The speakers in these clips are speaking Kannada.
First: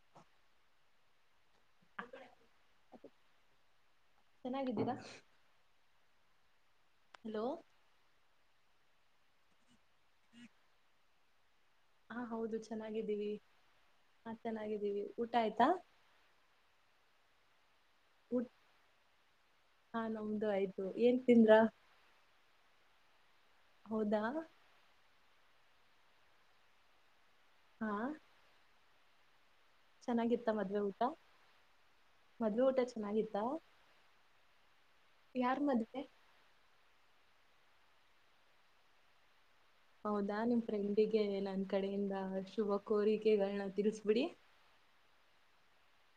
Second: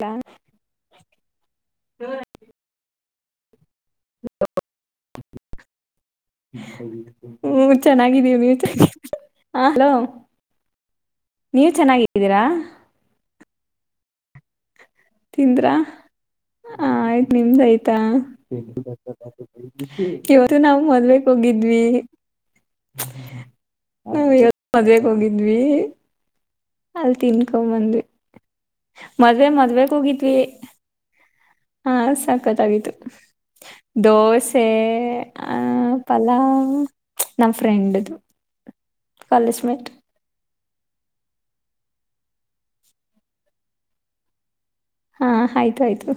ತಾ ಚೆನ್ನಾಗಿದ್ದೀರಾ ಹಲೋ ಹ್ಮ್ ಚೆನ್ನಾಗಿದ್ದೀವಿ ಹಾ ಹಲೋ [inaudible] ನೀವ ಹಾ ಚೆನ್ನಾಗಿದ್ದೀರಾ ಹೌದು ಚೆನ್ನಾಗಿದ್ದೀವಿ ಹಾ ಚೆನ್ನಾಗಿವಿ ತಿಂದ್ರಾ ಆ ಆಯ್ತ ನಿಮದ ಆಯ್ತ ಊಟ್ ಹಾ [unintelligible] ನಮ್ದು ಇವತ್ತು ನಾವು ಆಯ್ತು ಏನ್ ಮದವಿಗೆ ತಿಂದ್ರಾ ಹೋಗಿದ್ವಿ [inaudible] ಹೌದಾ ಹುಂ ಇವತ್ತ ಮದವಿಗೆ ಹೋಗಿದ ವಿ ಆಲ್ತೀನಿ ಹಾ ಕಮ್ಮಂದ ಮದವೆ ಮತ್ತ ಹೋಗ್ವಿ ಚೆನ್ನಾಗಿತ್ತ ಮದ್ವೆ ಊಟ ಹಾ ಮದ್ವೆ ಊಟ ಸಾಕತ್ಗಿತು ಚೆನ್ನಾಗಿತ್ತಾ ದೋಸೆ ತೆ ಆ ಯಾರ್ ಮದ್ವೆ ಪಲಾವು ನಮ್ಮ ಫ್ರೆಂಡದು ಕಾಲೇಜ್ ಹೌದಾ ನಿಮ ಫ್ರೆಂಡಿಗೆ ನನ್ ಕಡೆಯಿಂದ ಶುಭ ಕೋರಿಕೆಗಳನ್ನ ತಿರ್ಸ್ಬಿಡಿ ಹಾ ಆಯ್ತ ಆಯ್ತು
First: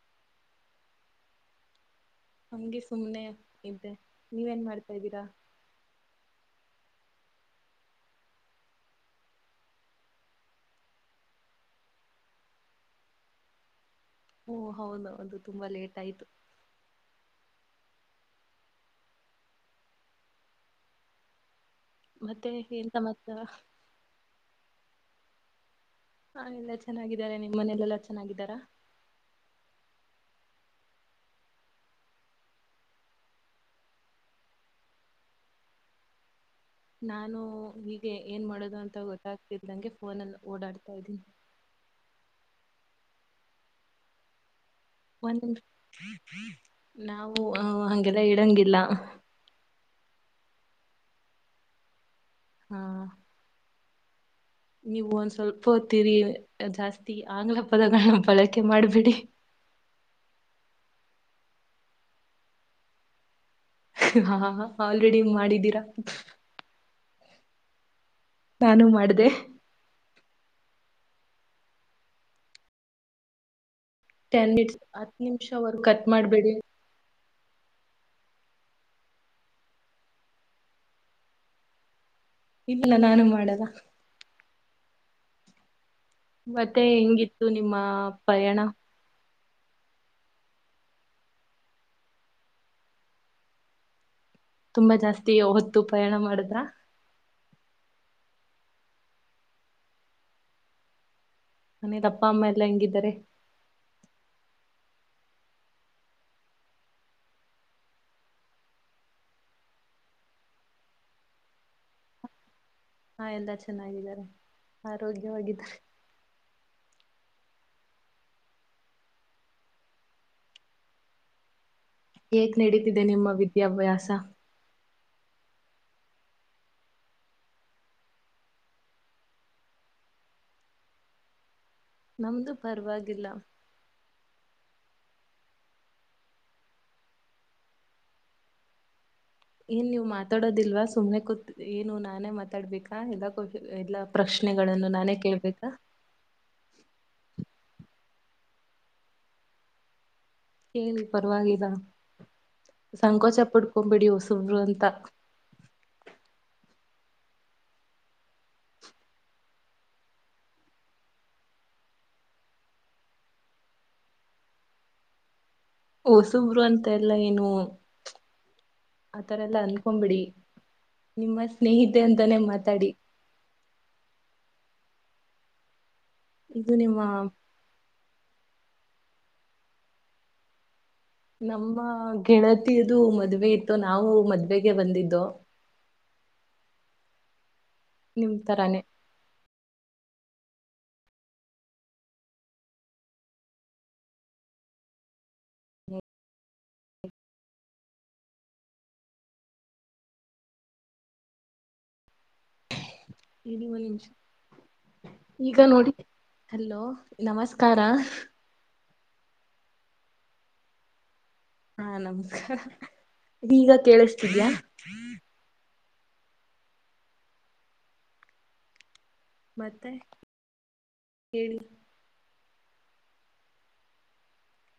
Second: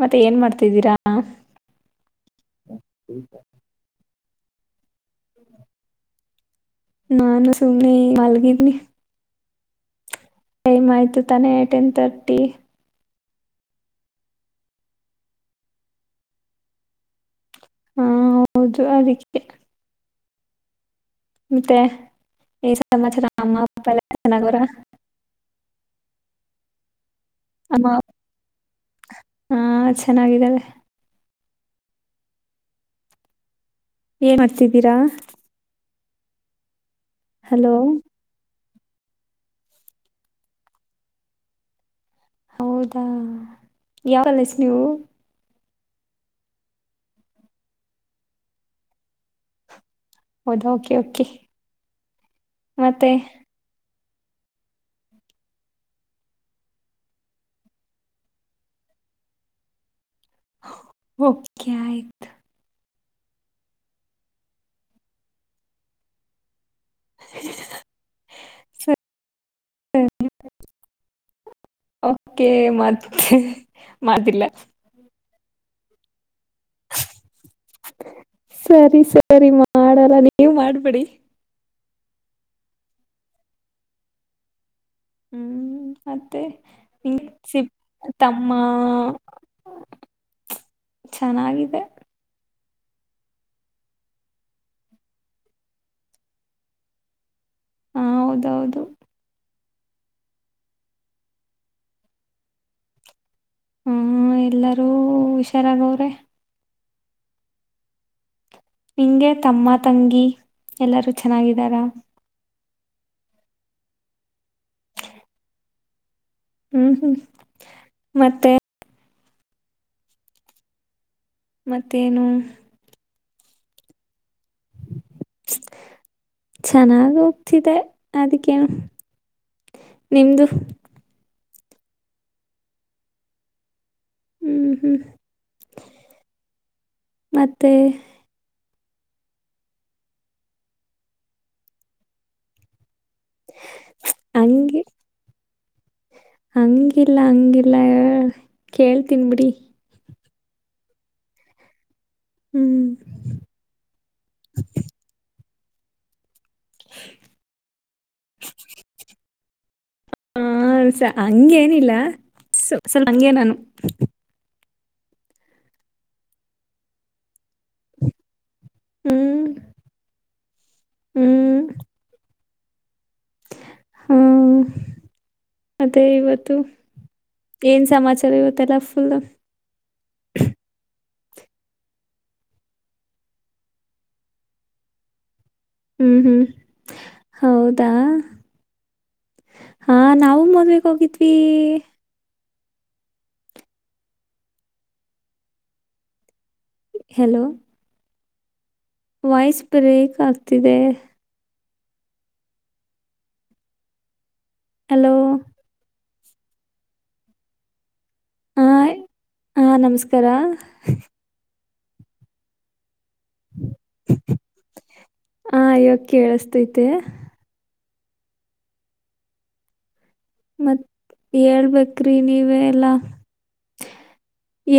ಮತ್ತೆ ಏನ್ ಮಾಡ್ತಿದ್ದೀರಾ ನಂಗೆ ಸುಮ್ಮ್ನೆ ಇದ್ದೆ ನೀವ ಏನ್ ಮಾಡತೀ ಹೇಳ್ದೀರಾ ನಾನ ಸುಮ್ನೆ ಮಲಗಾದಿನಿ ಟೈಮ್ ಆಯ್ತು ತಾನೇ ಟೆನ್ ತರ್ಟಿ ಓ ಹೌದು ಒಂದು ತುಂಬಾ ಲೇಟ್ ಆಯ್ತು ಹಾ ಹೌದು ಅದಕ್ಕೆ ಮತ್ತೆ ಮತ್ತೆ ಏನ್ ಸಮಾಚಾರ ಅಮ್ಮ ಅಪ್ಪ ಎಲ್ಲ ಚೆನ್ನಾಗೋರ ಹ ಎಲ್ಲ ಚೆನ್ನಾಗಿದ್ದೀವಿ ಇದಾರೆ ನಿಮ್ಮ ಅಮ್ಮ ಮನೆಯಲೆೆಲ್ಲಾ ಚೆನ್ನಾಗಿದ್ದಾರಾ ಬೆಲೆ ಏನ್ ಮಾಡ್ತಿದ್ದೀರಾ ನಾನು ಹಲೋ ಹೀಗೆ ಏನ್ ಮಾಡದು ಅಂತ ಗೊತ್ತಾಗ್ತಿದ್ದಂಗೆ ಫೋನಲ್ಲಿ ಓಡಾಡ್ತಾ ಇದ್ದೀನಿ ಹೌದಾ ಯಾವಲ್ಲ ನೀವು ಒಂದ್ ನಿಮಿಷ ನಾವು ಹಾಗೆಲ್ಲ ಇಡಂಗಿಲ್ಲ ಹೌದ ಓಕೆ ಓಕೆ... ಆ ಮತ್ತೆ ನೀವು ಒಂದ್ ಸ್ವಲ್ಪ ಹೊತ್ತ್ ಇರಿ. ಜಾಸ್ತಿ ಆಂಗ್ಲ ಪದಗಳನ್ನ ಬಳಕೆ ಮಾಡ್ಬಿಡಿ ಓಕೆ ಆಯ್ತು ಹಾ ಆಲ್ರೆಡಿ ಮಾಡಿದ್ದೀರಾ [inaudible] ನಾನು ಸರಿ ಮಾಡ್ದೆ ಓಕೆ ಮತ್ತೆ ಮಾಡಿಲ್ಲ ಇನಾಡಿಬಲ್ ನಿಮಿಷವರ್ ಕಟ್ ಮಾಡ್ಬೇಡಿ ಸರಿ ಸರಿ ಮಾಡಲ್ಲ, ನೀವು ಮಾಡ್ಬಿಡಿ ಇಲ್ಲ ನಾನು ಮಾಡಲ್ಲ ಹ್ಮ್ ಮತ್ತೆ ನಿಂಗ ಹೆಂಗಿತ್ತು ನಿಮ್ಮ ಪಯಣ ಇನಾಡಿಬಲ್ ಚೆನ್ನಾಗಿದೆ. ತುಂಬಾ ಜಾಸ್ತಿ ಹೊತ್ತು ಪ್ರಯಾಣ ಮಾಡುದ್ರ. ಹಾ ಹೌದ್ ಹೌದು ಮನೇದ್ ಅಪ್ಪ ಅಮ್ಮ ಎಲ್ಲಾ ಹೆಂಗಿದ್ದಾರೆ ಹ್ಮ್ ಎಲ್ಲರೂ ಹುಷಾರಾಗ ಅವ್ರೆ. ನಿಂಗೆ ತಮ್ಮ, ತಂಗಿ ಎಲ್ಲರೂ ಚೆನ್ನಾಗಿದಾರ ಹಾ ಎಲ್ಲ ಚೆನ್ನಾಗಿದ್ದಾರೆ. ಆರೋಗ್ಯವಾಗಿ ಇದಾರೆ ಹ್ಮ್ ಹ್ಮ್ ಮತ್ತೆ ಮತ್ತೇನು ಹೇಗ್ ನಡೀತಿದ್ದೆ ನಿಮ್ಮ ವಿದ್ಯಾಭ್ಯಾಸ ಚೆನ್ನಾಗ ಹೋಗ್ತಿದೆ ಅದಕ್ಕೇನು, ನಿಮ್ದು? ನಮ್ದು ಪರವಾಗಿಲ್ಲ! ಹ್ಮ್ ಹ್ಮ್ ಮತ್ತೆ! ಏನ್ ನೀವ್ ಮಾತಾಡೋದಿಲ್ವಾ ಸುಮನೇ ಕೂತ್ ಏನು ನಾನೇ ಮಾತಾಡ್ಬೇಕ. ಆ ಎಲ್ಲ ಗೊತ್. ಎಲ್ಲಾ ಹಂಗೆ ಪ್ರಶ್ನೆಗಳನ್ನು ನಾನೇ ಕೇಳ್ಬೇಕಾ? ಎಲ್ಲ ಕೇಳ್ತೀನ್ ಬಿಡಿ ಕೇಳಿ ಪರವಾಗಿಲ್ಲ ಹ್ಮ್ ಸಂಕೋಚ ಪಡ್ಕೊಬೇಡಿ ಹೊಸುಬ್ರು ಅಂತ. ಹಇನಾಡಿಬಲ್ ಹಸ ಹಂಗೇನಿಲ್ಲ. ಸ್ವಲ್ಪ ಹಂಗಗೆ ನಾನು ಹೊಸುಬ್ರು ಅಂತ ಎಲ್ಲ ಏನು. ಆತರ ಹ್ಮ್ ಎಲ್ಲ ಅನ್ಕೊಂಬಿಡಿ ನಿಮ್ಮ ಸ್ನೇಹಿತೆ ಅಂತಾನೆ ಮತ್ ತಡಿ ಹ್ಮ ಎ ಇವತ್ತು ಇದು ನಿಮ್ಮ ಏನ್ ಸಮಾಚಾರ ಇವ ತರ ಫುಲ್ ನಮ್ಮ ಗೆಳತಿದು ಮದ್ವೆ ಇತ್ತು, ನಾವು ಮದ್ವೆಗೆ ಬಂದಿದ್ದು. ಹ್ಮ್ ಹ್ಮ್ ಹೌದ್ ನಿಮ ತರಾನೆ. ಹಾ ನಾವು ಮದ್ವೇಗ್ ಹೋಗಿದ್ವಿ. ಹ್ಮ ಹಲೋ ವಾಯ್ಸ್ ಬ್ರೇಕ್ ಆಗ್ತಿದೆ. ಇರೀ ಒಂದ್ ನಿಮಿಷ. ಹಲೋ ಈಗ ನೋಡಿ ಹಲೋ ನಮಸ್ಕಾರ ಹಾಯ್ ಹಾ ನಮಸ್ಕಾರ ಹಾ ನಮಸ್ಕಾ ಹ್ಮ್ ಹ್ ಈಗ ಕೇಳಿಸ್ತಿದ್ಯಾ? ಕೇಳಸ್ತೈತೆ ಮತ್ತೆ ಮತ್ ಹೇಳಿ ಹೇಳ್ಬೇಕ್ರಿ ನೀವ್ ವೆ ಎಲ್ಲ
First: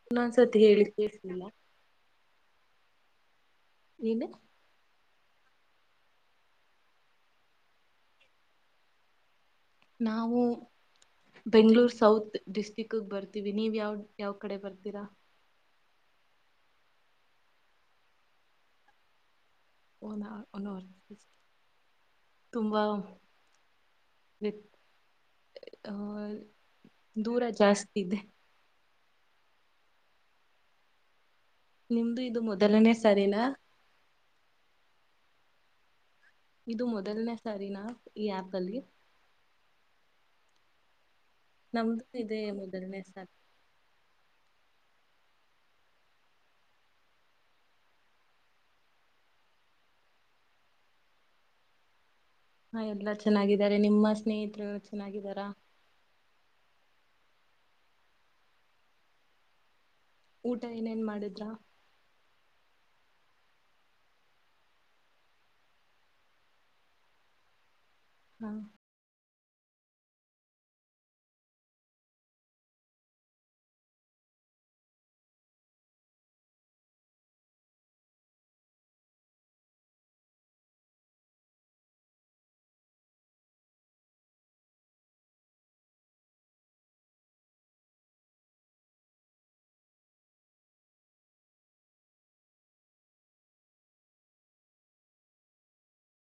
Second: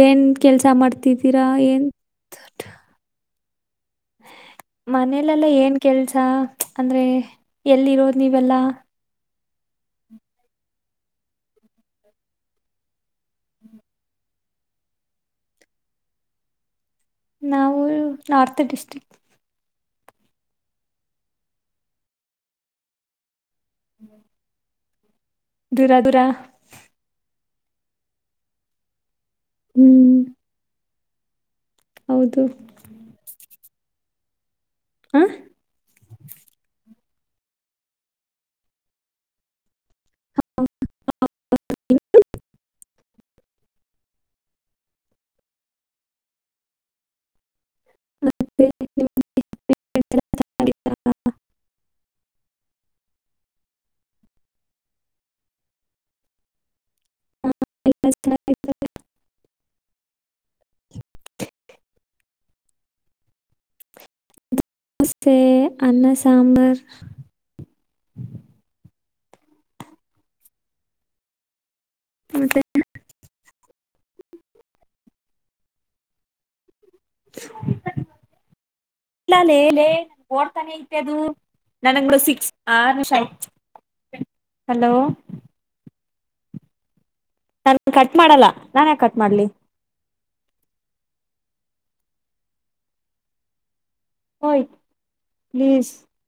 ಏನ್ ಇನ್ನೊಂದ್ಸತಿ ಕೆಲ್ಸ ಹೇಳಿ ಕೇಳ್ಸಿಲ್ಲ ಮಾಡ್ತಿದ್ದೀರಾ ಏನ್ ನಿನು ಮನೇಲೆಲ್ಲ ಏನ್ ಕೆಲ್ಸ ಅಂದ್ರೆ ಎಲ್ಲಿ ಇರೋದ್ ನೀವೆಲ್ಲಾ? ನಾವು ಬೆಂಗ್ಳೂರ್ ಸೌತ್ ಡಿಸ್ಟ್ರಿಕ್ಕಗ್ ಬರ್ತೀವಿ ನೀವು ಯಾವ ಯಾವ ಕಡೆ ಬರ್ತೀರಾ? ನಾವು ನಾರ್ತ್ ಡಿಸ್ಟ್ರಿಕ್. ಓಹ್ ನಾ [unintelligible] ತುಂಬಾ ಹ್ಮ್ ಅ ದೂರ ಜಾಸ್ತಿ ಇದೆ ಹ್ಮ್ ನಿಮ್ದು ಇದು ಮೊದಲನೇ ಸರಿನ? ಆ ಇದು ಮೊದಲನೇ ಸಾರಿನ ಈ ಆ್ಯಪಲ್ಲಿ, [unintelligible] ನಮ್ದು ಇದೇ ಮೋ ಸರಿನೆ ಸಾ [inaudible] ಹಾ ಎಲ್ಲಾ ಚೆನ್ನಾಗಿದ್ದಾರೆ ನಿಮ್ಮ ಸ್ನೇಹಿತರು ಚೆನ್ನಾಗಿದಾರ ಎಲ್ಲಾ ಚೆನ್ನಾಗಿದ್ದಾರೆ ಊಟ ಏನೇನ್ ಮಾಡಿದ್ರ ದೋಸೆ ಅನ್ನ ಸಾಂಬಾರ್ ಹ ಮತ್ತೆ ಲೇ ಲೇ ಓಡ್ತಾನೆ ಆಯ್ತೆ ಅದು ನನಗೆ ಸಿಕ್ಸ್ ಆರು ನಿಮಿಷ ಹಲೋ ನಾನು ಕಟ್ ಮಾಡಲ್ಲ ನಾನ್ ಯಾಕ ಕಟ್ ಮಾಡ್ಲಿ ಓಯ್ ಪ್ಲೀಸ್